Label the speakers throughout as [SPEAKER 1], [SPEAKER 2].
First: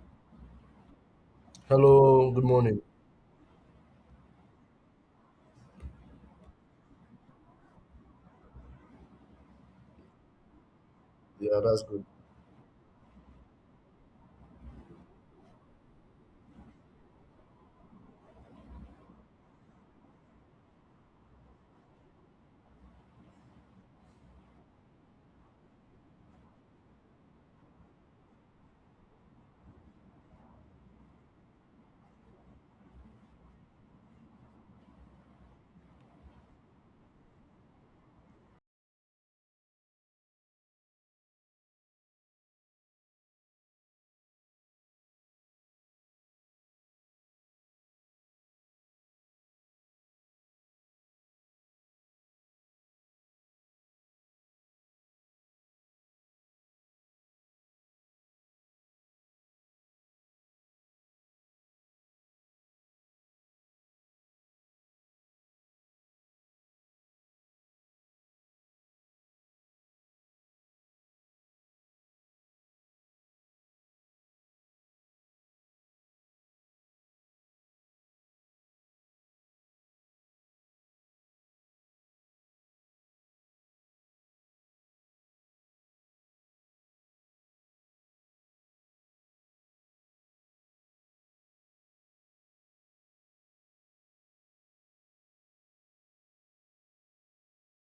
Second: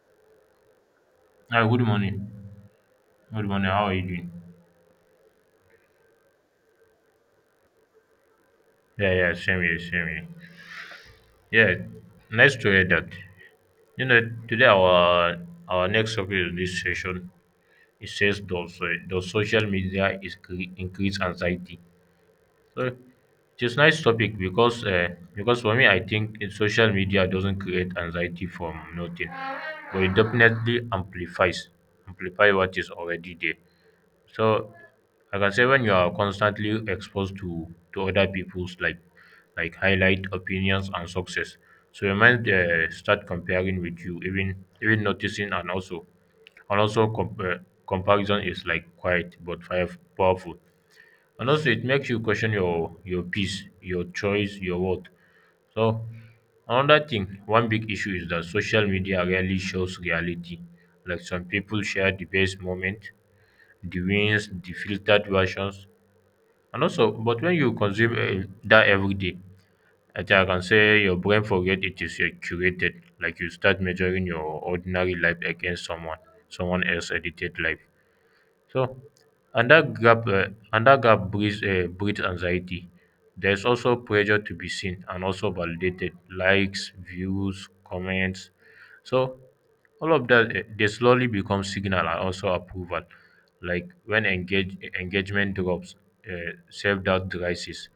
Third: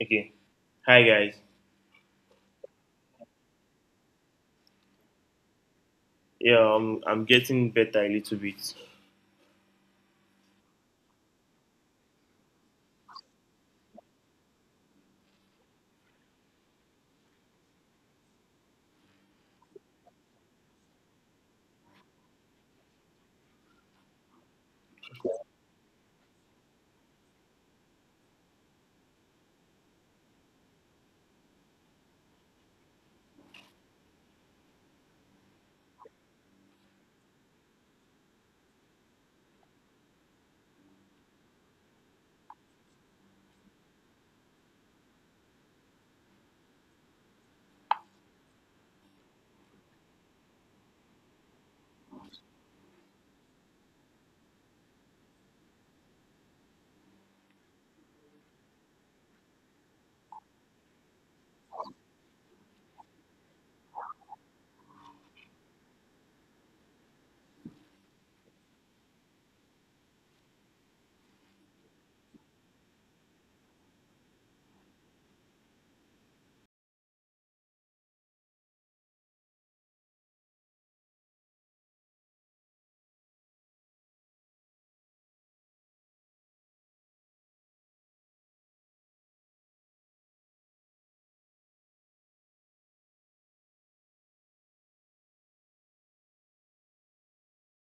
[SPEAKER 1] Okay. Hi guys.
[SPEAKER 2] Hi, good
[SPEAKER 3] Hello, good
[SPEAKER 2] morning.
[SPEAKER 3] morning.
[SPEAKER 2] Good morning. How are you doing?
[SPEAKER 1] Yeah, I'm getting better a little bit.
[SPEAKER 2] Yeah, yeah, same here, same here.
[SPEAKER 3] Yeah,
[SPEAKER 2] Yeah,
[SPEAKER 3] that's good.
[SPEAKER 2] nice to hear that. You know, today our next topic in this session it says does social media is increase anxiety? So it's nice topic because for me I think social media doesn't create anxiety from nothing, but it definitely amplifies amplify what is already there. So like I can say when you are constantly exposed to other people's like highlight opinions and success, so your mind start comparing with you, even noticing and also comparison is like quiet but fire powerful, and also it makes you question your peace, your choice, your worth. So another thing, one big issue is that social media rarely shows reality. Like some people share the best moment the rinse the filtered versions and also but when you consume dat everyday I think I can say your brain forget it is curated, like you start measuring your ordinary life against someone else edited life. So, under gap, uh, under gap breeds anxiety. There's also pressure to be seen and also validated, likes, views, comments. So, all of that they slowly become signal and also approval. Like when engagement drops, self doubt rises.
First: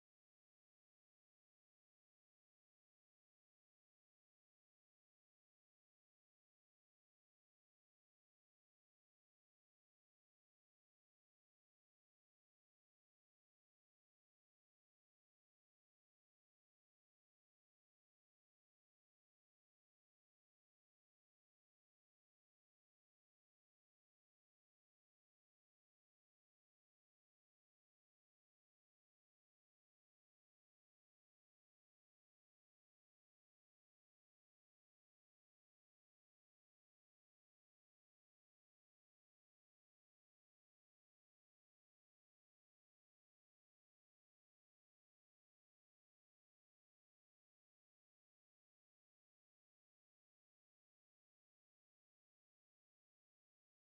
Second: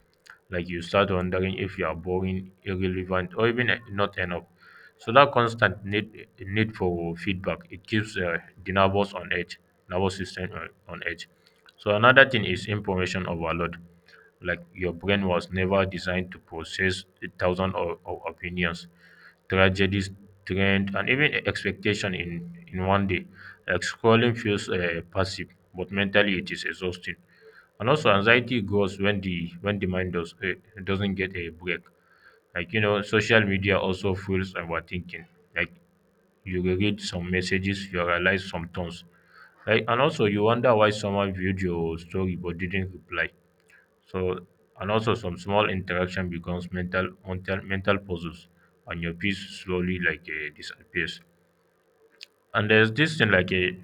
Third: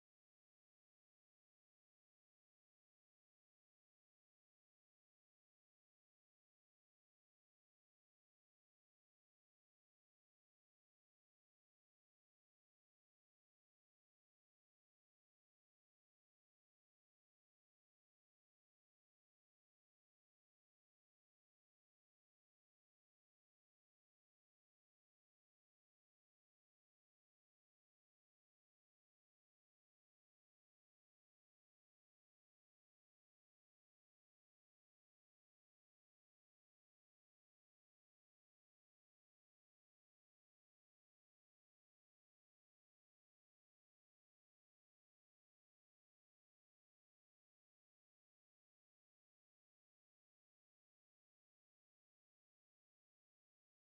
[SPEAKER 2] Like you start wondering if you are boring, irrelevant, or even not enough. So that constant need for feedback it keeps the nervous on edge nervous system on edge. So another thing is information overload. Like your brain was never designed to process a thousand of opinions, tragedies, trend, and even expectation in one day. Like scrolling feels passive, but mentally it is exhausting. And also anxiety grows when the mind doesn't get a break. Like you know, social media also fuels overthinking. Like you read some messages, you realize some tones like, and also you wonder why someone viewed your story but didn't reply. So, and also some small interaction becomes mental puzzles, and your peace slowly disappears. And there's this thing like a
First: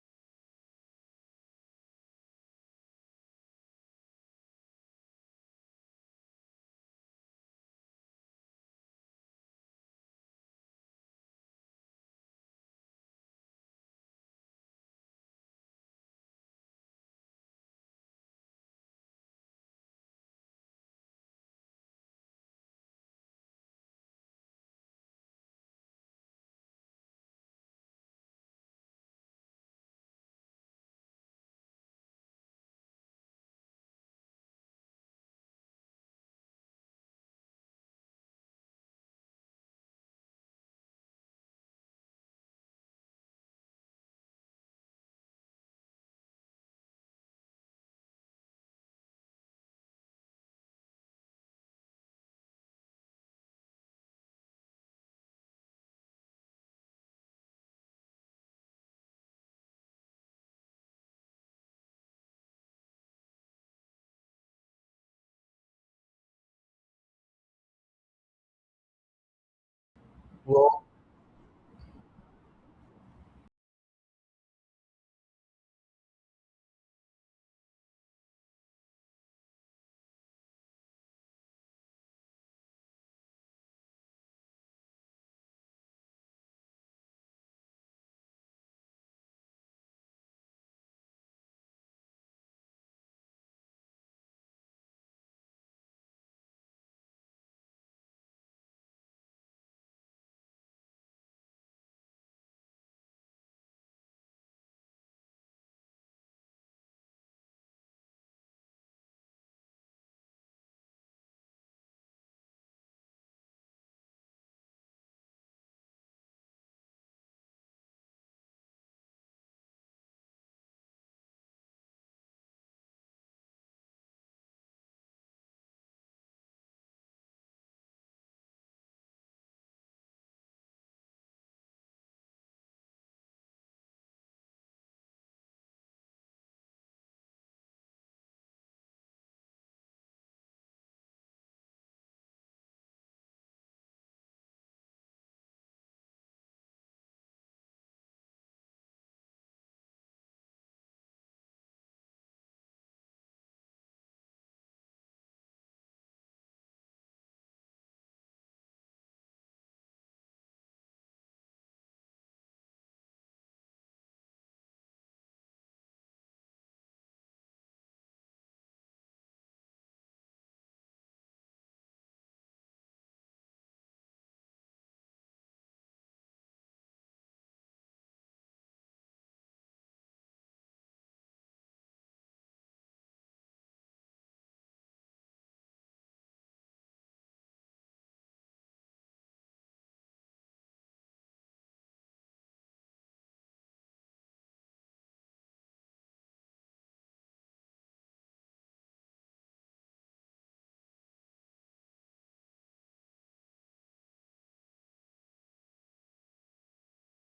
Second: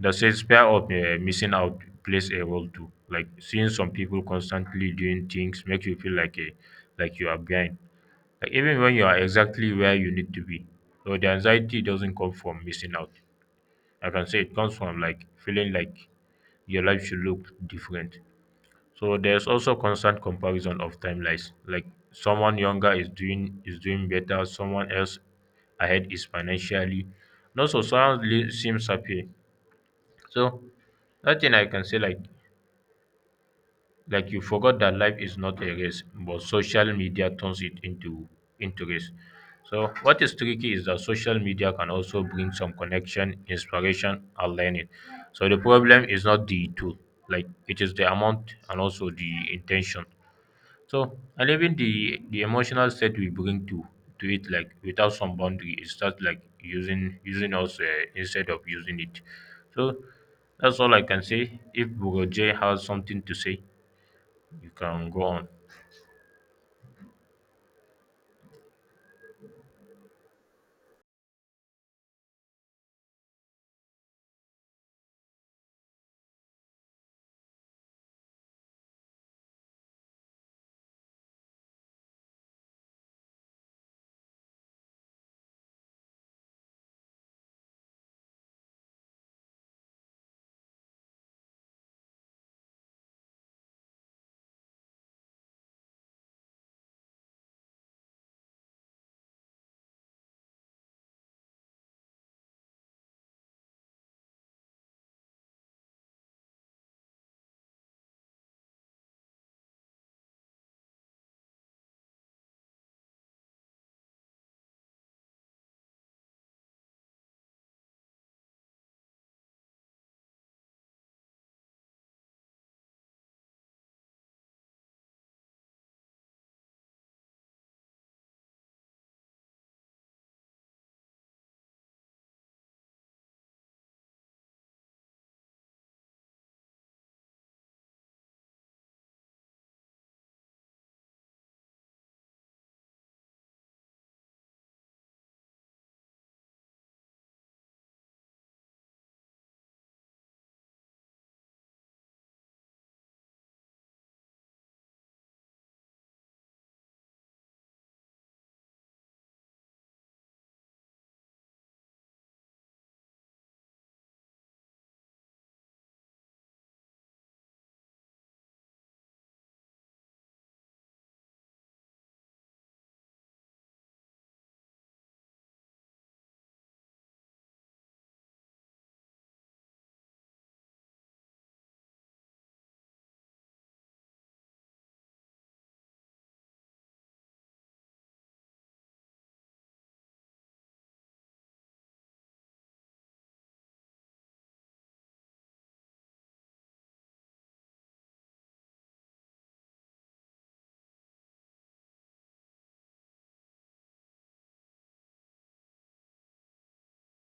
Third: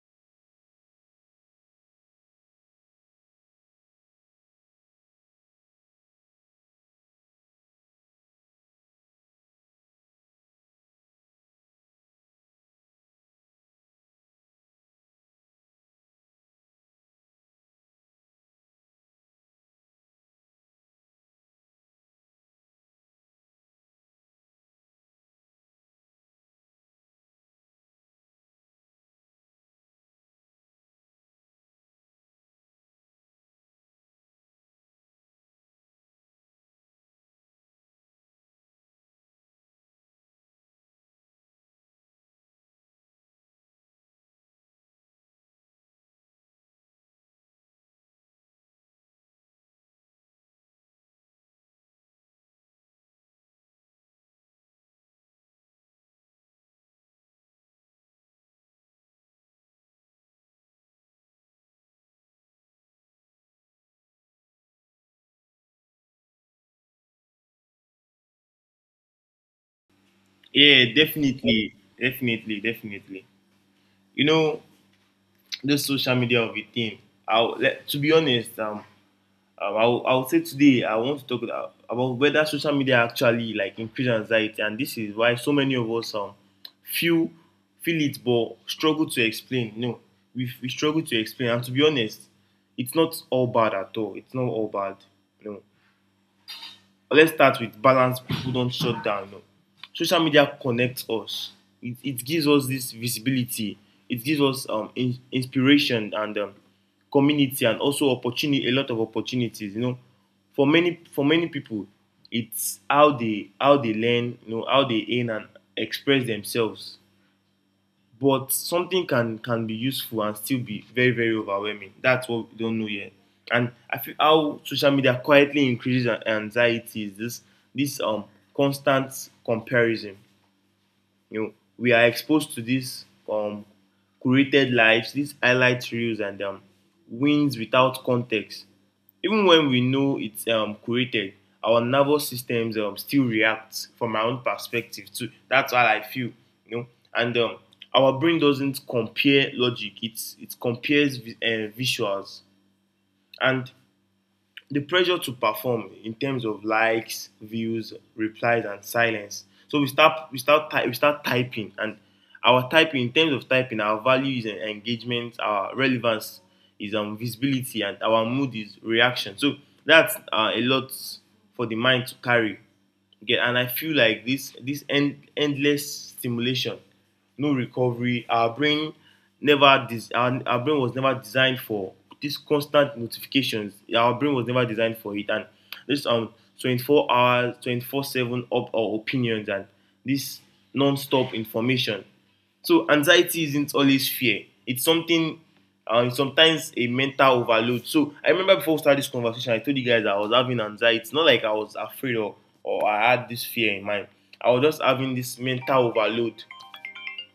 [SPEAKER 2] that says fear of missing out plays a role too. Like seeing some people constantly doing things makes you feel like you are behind. Like even when you are exactly where you need to be. So the anxiety doesn't come from missing out. Like I can say it comes from like feeling like your life should look different. So there's also constant comparison of timelines. Like someone younger is doing better, someone else ahead is financially. And also seems happy. So that thing I can say like you forgot that life is not a race, but social media turns it into race. So what is tricky is that social media can also bring some connection, inspiration, and learning. So the problem is not the tool, like it is the amount and also the intention. So and even the emotional state we bring to it, like without some boundary, it starts like using us instead of using it. So that's all I can say. If Bugoje has something to say. You can go on.
[SPEAKER 3] Well,
[SPEAKER 1] Yeah, definitely. You know, this social media of a thing. I'll let, to be honest, I'll say today I want to talk about whether social media actually like increase anxiety, and this is why so many of us feel it but struggle to explain. No, we struggle to explain, and to be honest, it's not all bad at all. It's not all bad. No. But let's start with balance people don't shut down you social media connects us, it gives us this visibility, it gives us inspiration and community and also opportunity, a lot of opportunities, you know, for many people it's how they learn, you know, how they earn and express themselves. But something can be useful and still be very very overwhelming. That's what we don't know yet. And I feel how social media quietly increases anxiety is this constant comparison. You know, we are exposed to these um curated lives, these highlight reels, and wins without context. Even when we know it's curated, our nervous systems still react from our own perspective too. That's how I feel, you know. And our brain doesn't compare logic. It's, it compares visuals. And the pressure to perform in terms of likes, views, replies, and silence. So we start typing, and our typing in terms of typing, our value is engagement, our relevance is visibility, and our mood is reaction. So that's a lot for the mind to carry. Get and I feel like this endless stimulation, no recovery. Our brain never dis, our brain was never designed for this constant notifications. Our brain was never designed for it, and this 24 hours, 24 seven up our opinions and this non-stop information. So anxiety isn't always fear. It's sometimes a mental overload. So I remember before we started this conversation, I told you guys that I was having anxiety. It's not like I was afraid or I had this fear in mind. I was just having this mental overload.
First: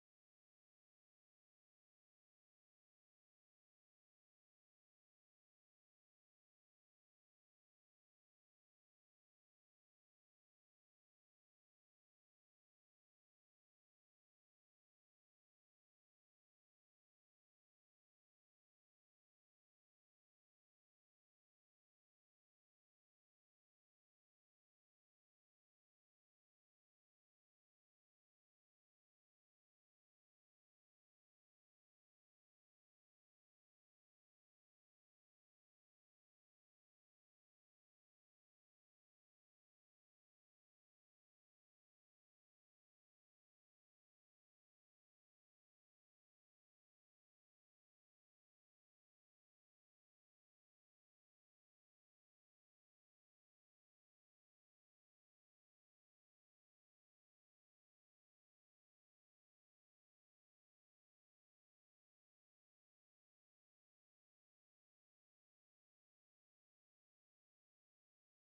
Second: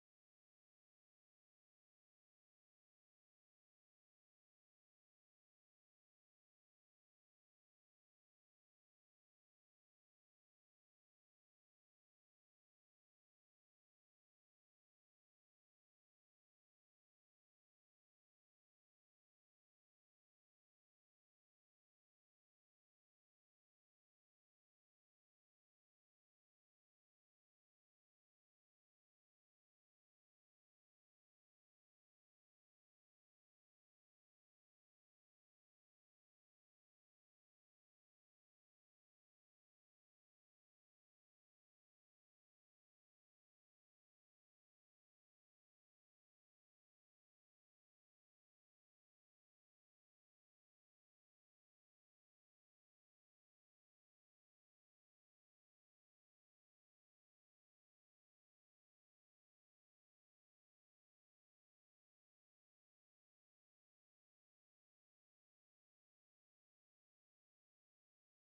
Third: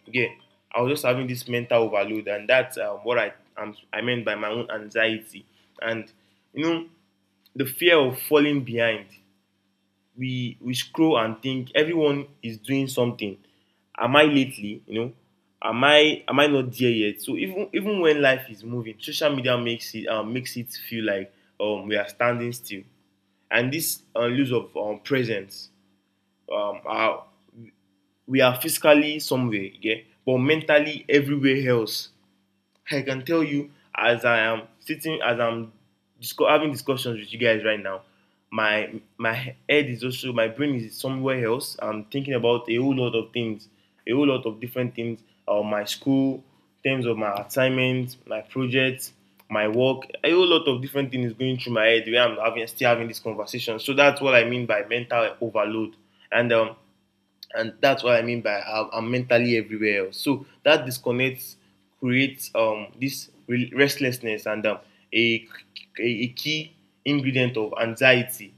[SPEAKER 1] Okay, I was just having this mental overload, and that's what I meant by my own anxiety. And you know, the fear of falling behind, we scroll and think everyone is doing something. Am I lately, you know? Am I not there yet? So even when life is moving, social media makes it feel like we are standing still. And this lose of presence um, are, we are physically somewhere, yeah, but mentally everywhere else. I can tell you, as I am sitting, as having discussions with you guys right now, my my head is also, my brain is somewhere else. I'm thinking about a whole lot of things, a whole lot of different things. My school, terms of my assignments, my projects, my work, a whole lot of different things going through my head where I'm having still having this conversation. So that's what I mean by mental overload. And and that's what I mean by I'm mentally everywhere else. So that disconnect creates this restlessness and a, a key ingredient of anxiety.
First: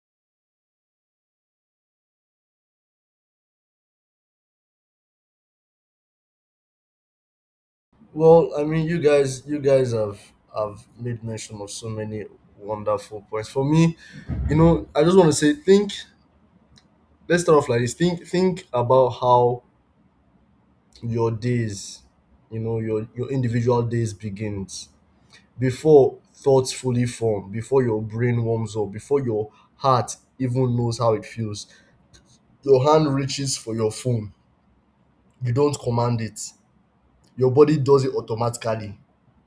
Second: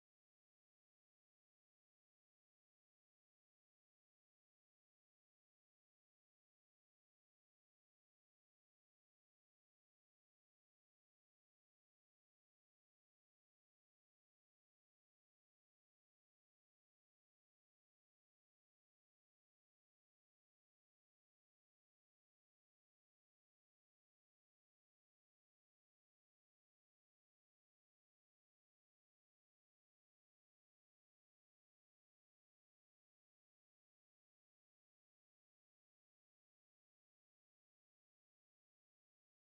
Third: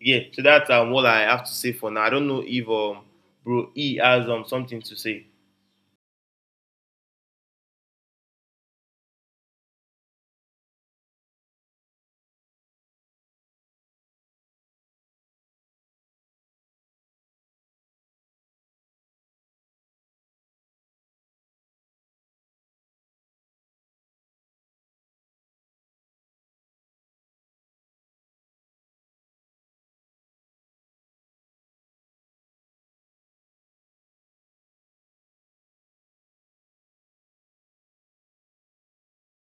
[SPEAKER 1] Yeah, so that's what I have to say for now. I don't know if bro E has something to say.
[SPEAKER 3] well, I mean, you guys have made mention of so many wonderful points. For me, you know, I just want to say, think. Let's start off like this. Think about how your days, you know, your individual days begins before thoughts fully form, before your brain warms up, before your heart even knows how it feels. Your hand reaches for your phone. You don't command it. Your body does it automatically.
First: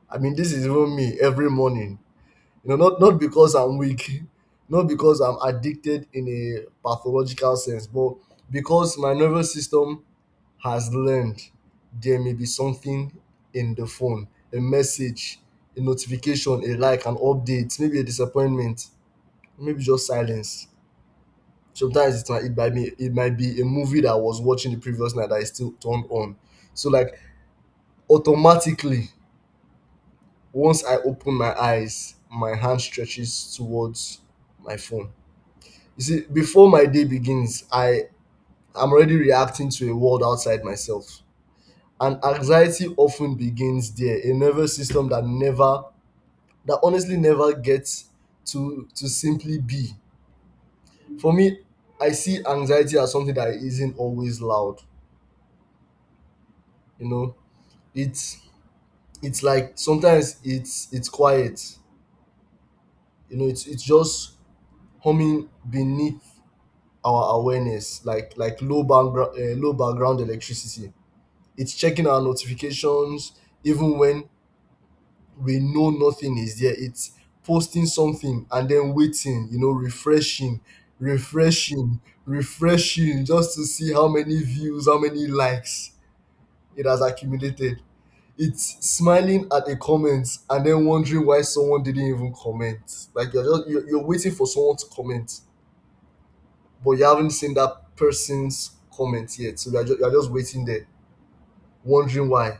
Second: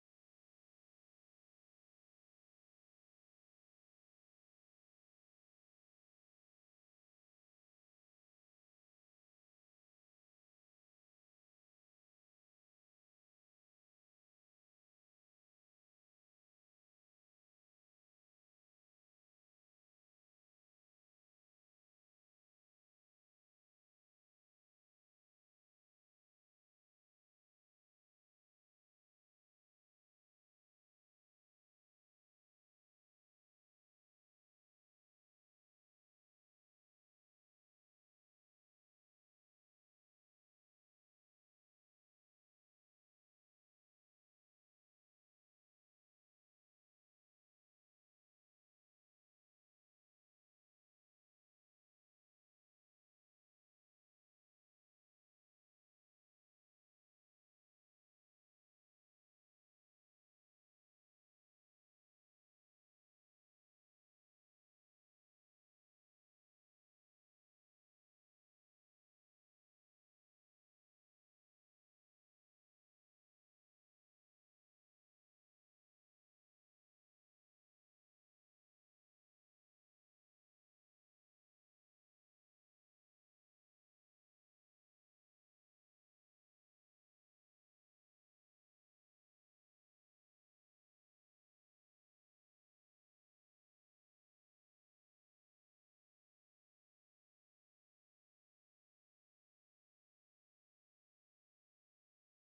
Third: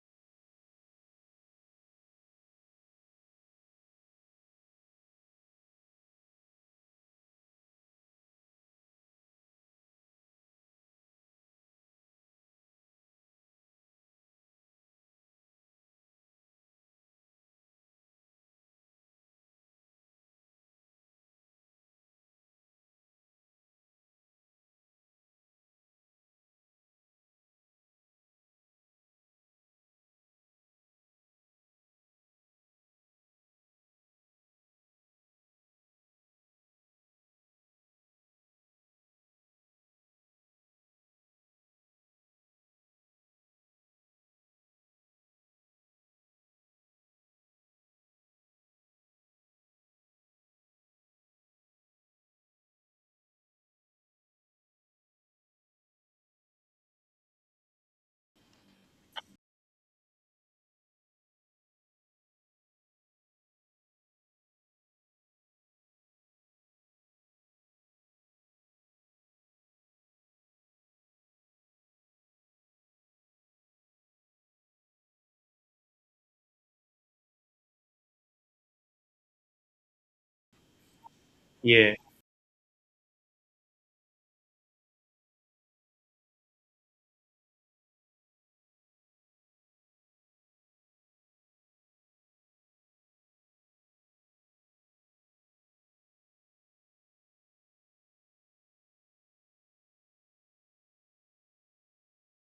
[SPEAKER 3] I mean, this is even me every morning. You know, not because I'm weak, not because I'm addicted in a pathological sense, but because my nervous system has learned there may be something in the phone, a message, a notification, a like, an update, maybe a disappointment, maybe just silence. Sometimes it might be a movie that I was watching the previous night that is still turned on. So like automatically, once I open my eyes, my hand stretches towards my phone. You see, before my day begins, I am already reacting to a world outside myself. And anxiety often begins there, a nervous system that honestly never gets to simply be. For me, I see anxiety as something that isn't always loud. You know, it's it's like sometimes it's quiet. You know, it's just humming beneath our awareness, like low background electricity. It's checking our notifications even when we know nothing is there. It's posting something and then waiting, you know, refreshing,
[SPEAKER 1] Yeah.
[SPEAKER 3] refreshing, just to see how many views, how many likes it has accumulated. It's smiling at a comment and then wondering why someone didn't even comment. Like you're waiting for someone to comment, but you haven't seen that person's comment yet. So you're just waiting there, wondering why.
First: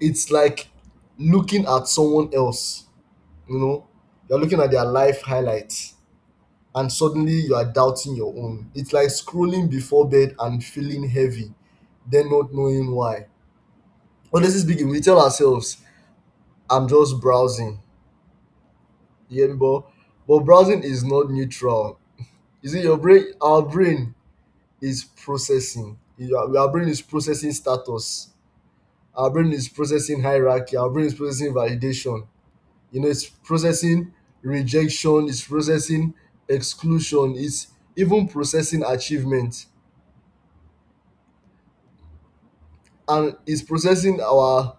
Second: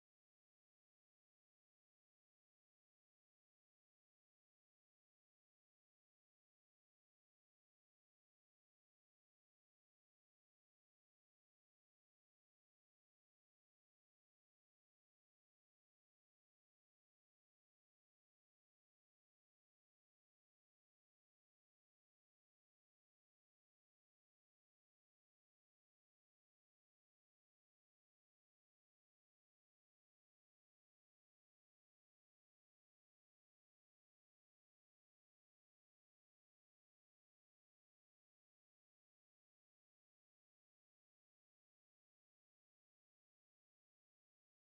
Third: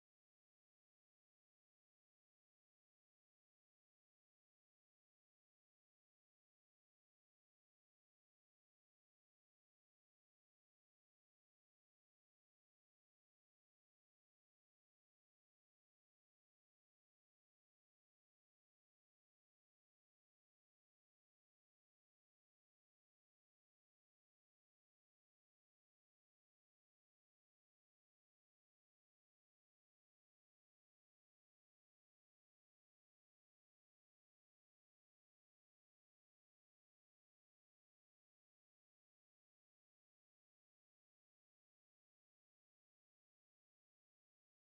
[SPEAKER 3] It's like looking at someone else, you know, you're looking at their life highlights, and suddenly you are doubting your own. It's like scrolling before bed and feeling heavy, then not knowing why. Honestly speaking, we tell ourselves, I'm just browsing. Yeah, but browsing is not neutral. You see, our brain is processing. Our brain is processing status. Our brain is processing hierarchy, our brain is processing validation, you know, it's processing rejection, it's processing exclusion, it's even processing achievement, and it's processing our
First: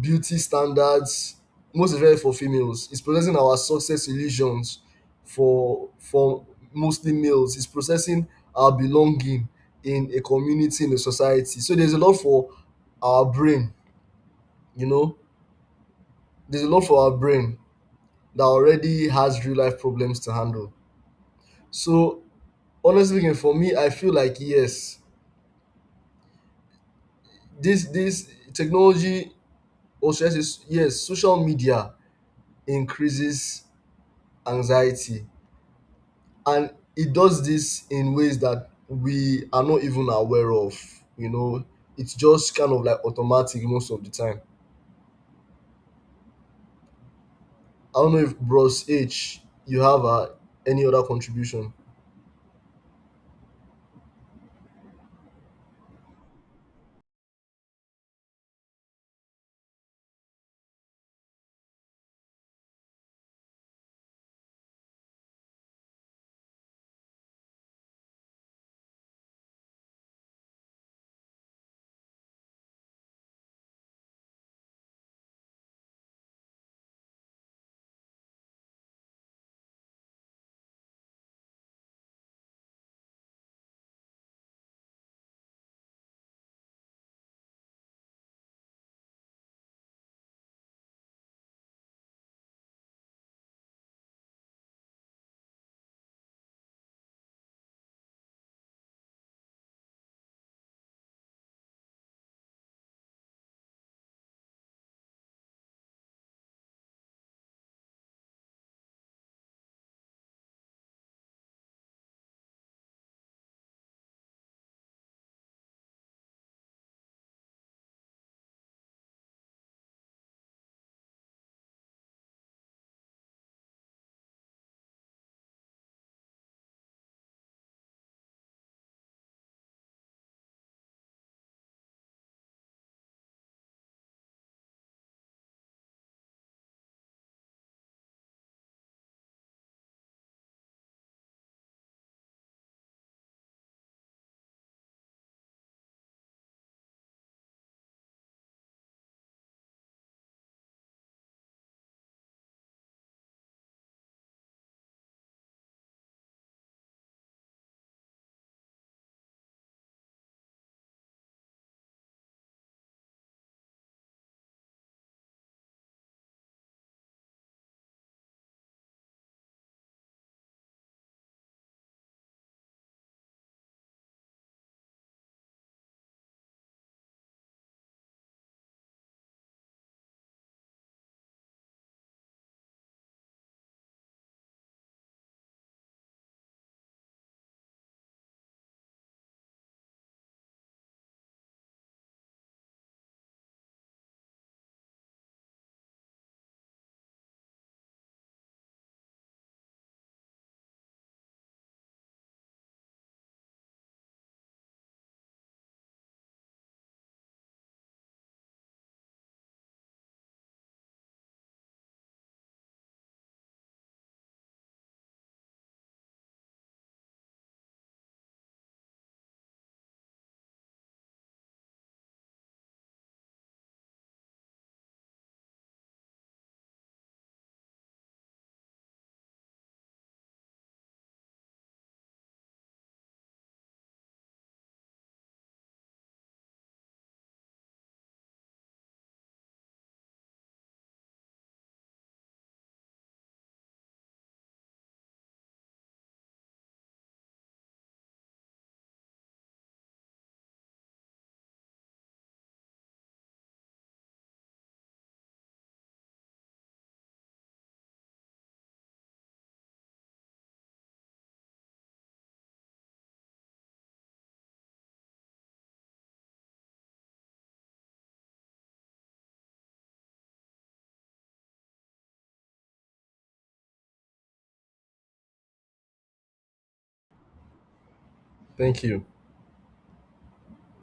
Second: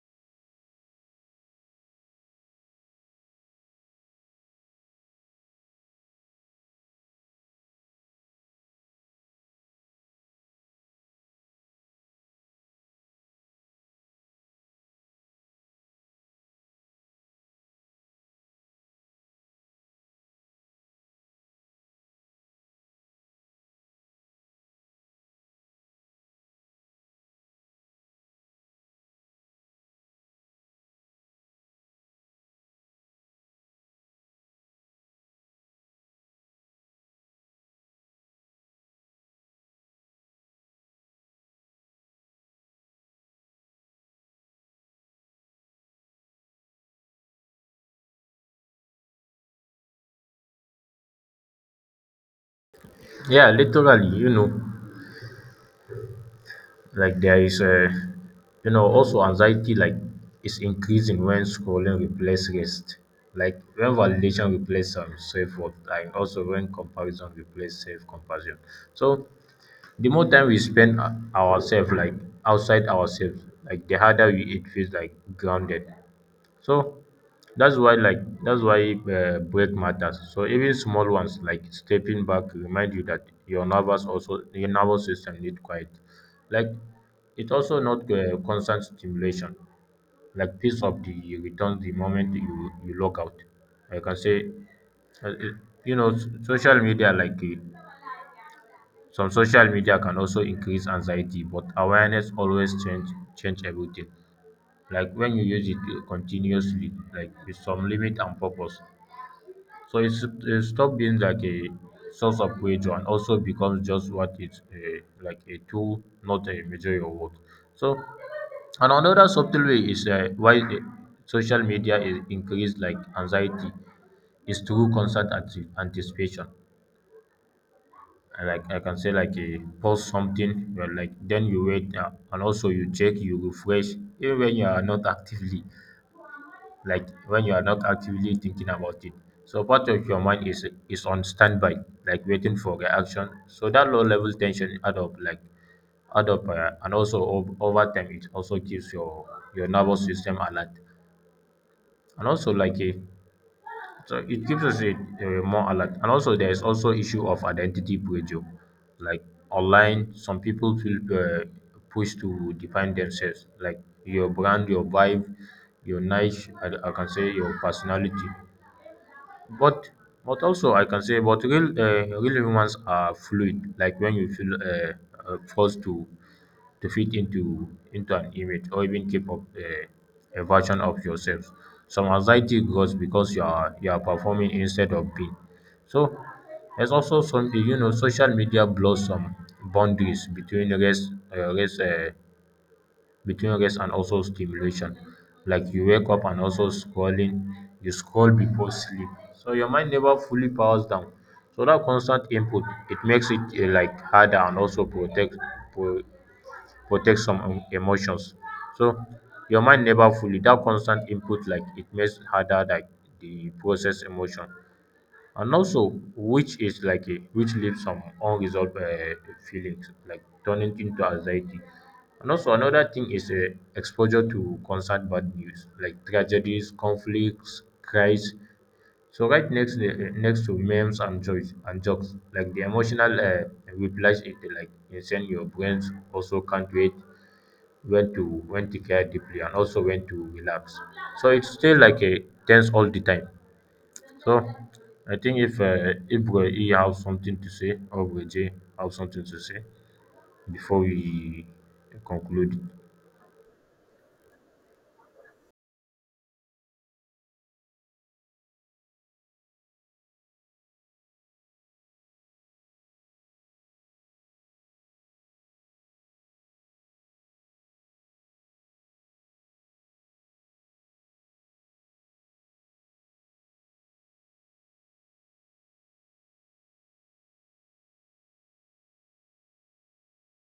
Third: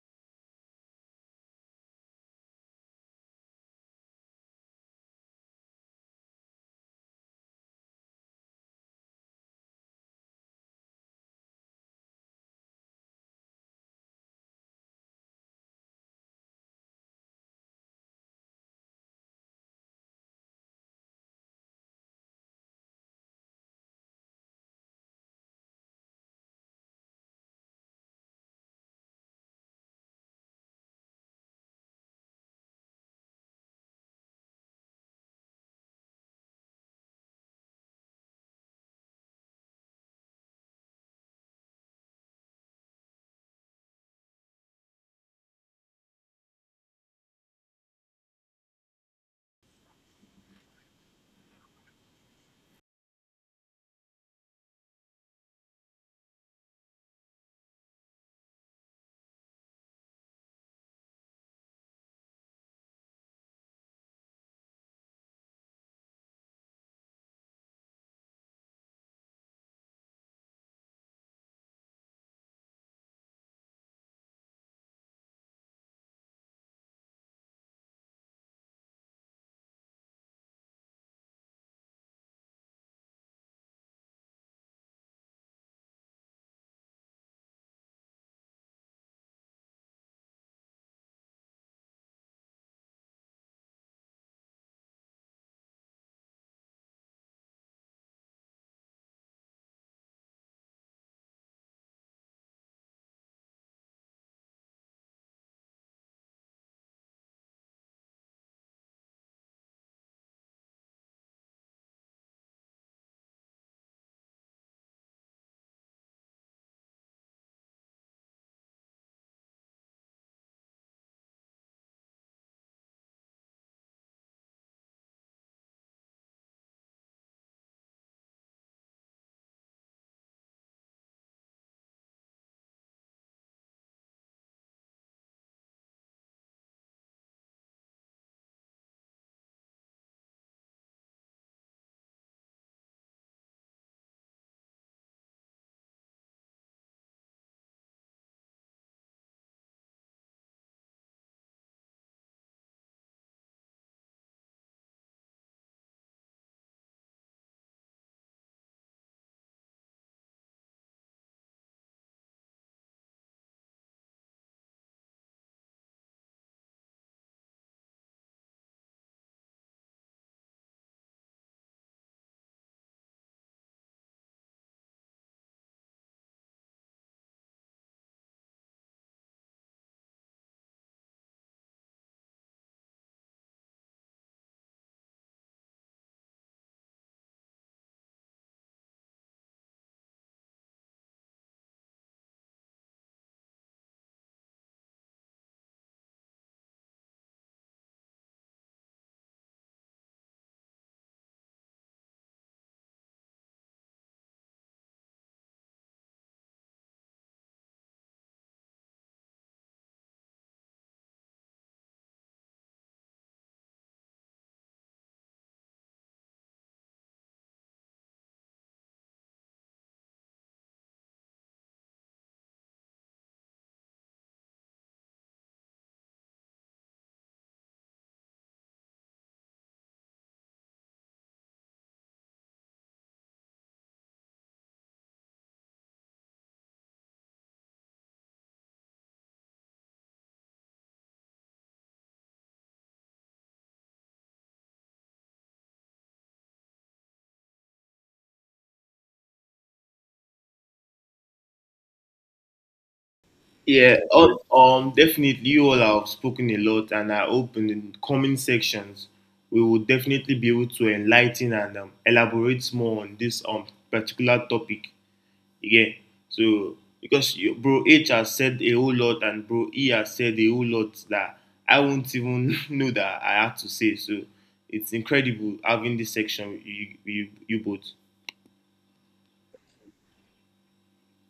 [SPEAKER 3] beauty standards, most especially for females. It's processing our success illusions for mostly males. It's processing our belonging in a community, in a society. So there's a lot for our brain, you know. There's a lot for our brain that already has real life problems to handle. So honestly speaking, for me, I feel like yes, this technology, or should I say yes, social media increases anxiety, and it does this in ways that we are not even aware of. You know, it's just kind of like automatic most of the time. I don't know if Bros H, you have any other contribution.
[SPEAKER 2] Yeah, literally, you know, like there is a, you know, also anxiety like is increasing when scrolling replace rest, like when validation replace self worth, and also when comparison replace self compassion. So the more time we spend ourselves like outside ourselves, like the harder we it feels like grounded. So that's why break matters. So even small ones like stepping back remind you that your nervous also your nervous system need quiet. Like it also not constant stimulation. Like piece of the returns the moment you log out. Like I can say, uh, it- you know, social media some social media can also increase anxiety, but awareness always change everything, like when you use it continuously like with some limit and purpose, so it's, it stop being like a source of pressure and also becomes just what it's like a tool, not a measure of worth. So and another subtle way is why the social media is increased like anxiety is through constant anticipation. And like I can say like a post something well, like then you wait, and also you check you refresh, even when you are not actively like when you are not actively thinking about it. So part of your mind is on standby, like waiting for reaction. So that low level tension add up, like add up, and also over time it also keeps your nervous system alert, and also like a so it gives us a more alert. And also there is also issue of identity pressure, like online. Some people feel pushed to define themselves, like your brand, your vibe, your niche. I can say your personality, but also I can say, but real humans are fluid. Like when you feel forced to fit into an image or even keep up a version of yourself. Some anxiety grows because you are performing instead of being. So there's also something you know. Social media blurs some boundaries between race race between rest and also stimulation, like you wake up and also scrolling, you scroll before sleep, so your mind never fully powers down, so that constant input it makes it like harder and also pro- protect some emotions. So your mind never fully that constant input like it makes harder like the process emotion, and also which is like a which leaves some unresolved feelings like turning into anxiety. And also another thing is exposure to constant bad news, like tragedies, conflicts, cries, so right next to memes and jokes, like the emotional replies it like insane your brains also can't wait when to care deeply and also when to relax, so it's still like a tense all the time. So I think if He have something to say or Weje have something to say before we conclude.
[SPEAKER 1] Yeah, Definitely, you all have spoken a lot, and I hope in the coming sections we will definitely be able to enlighten and elaborate more on this particular topic. Again, so because you, bro H has said a whole lot and bro E has said a whole lot that I won't even know that I have to say. So it's incredible having this section with you both.
[SPEAKER 3] Thank you.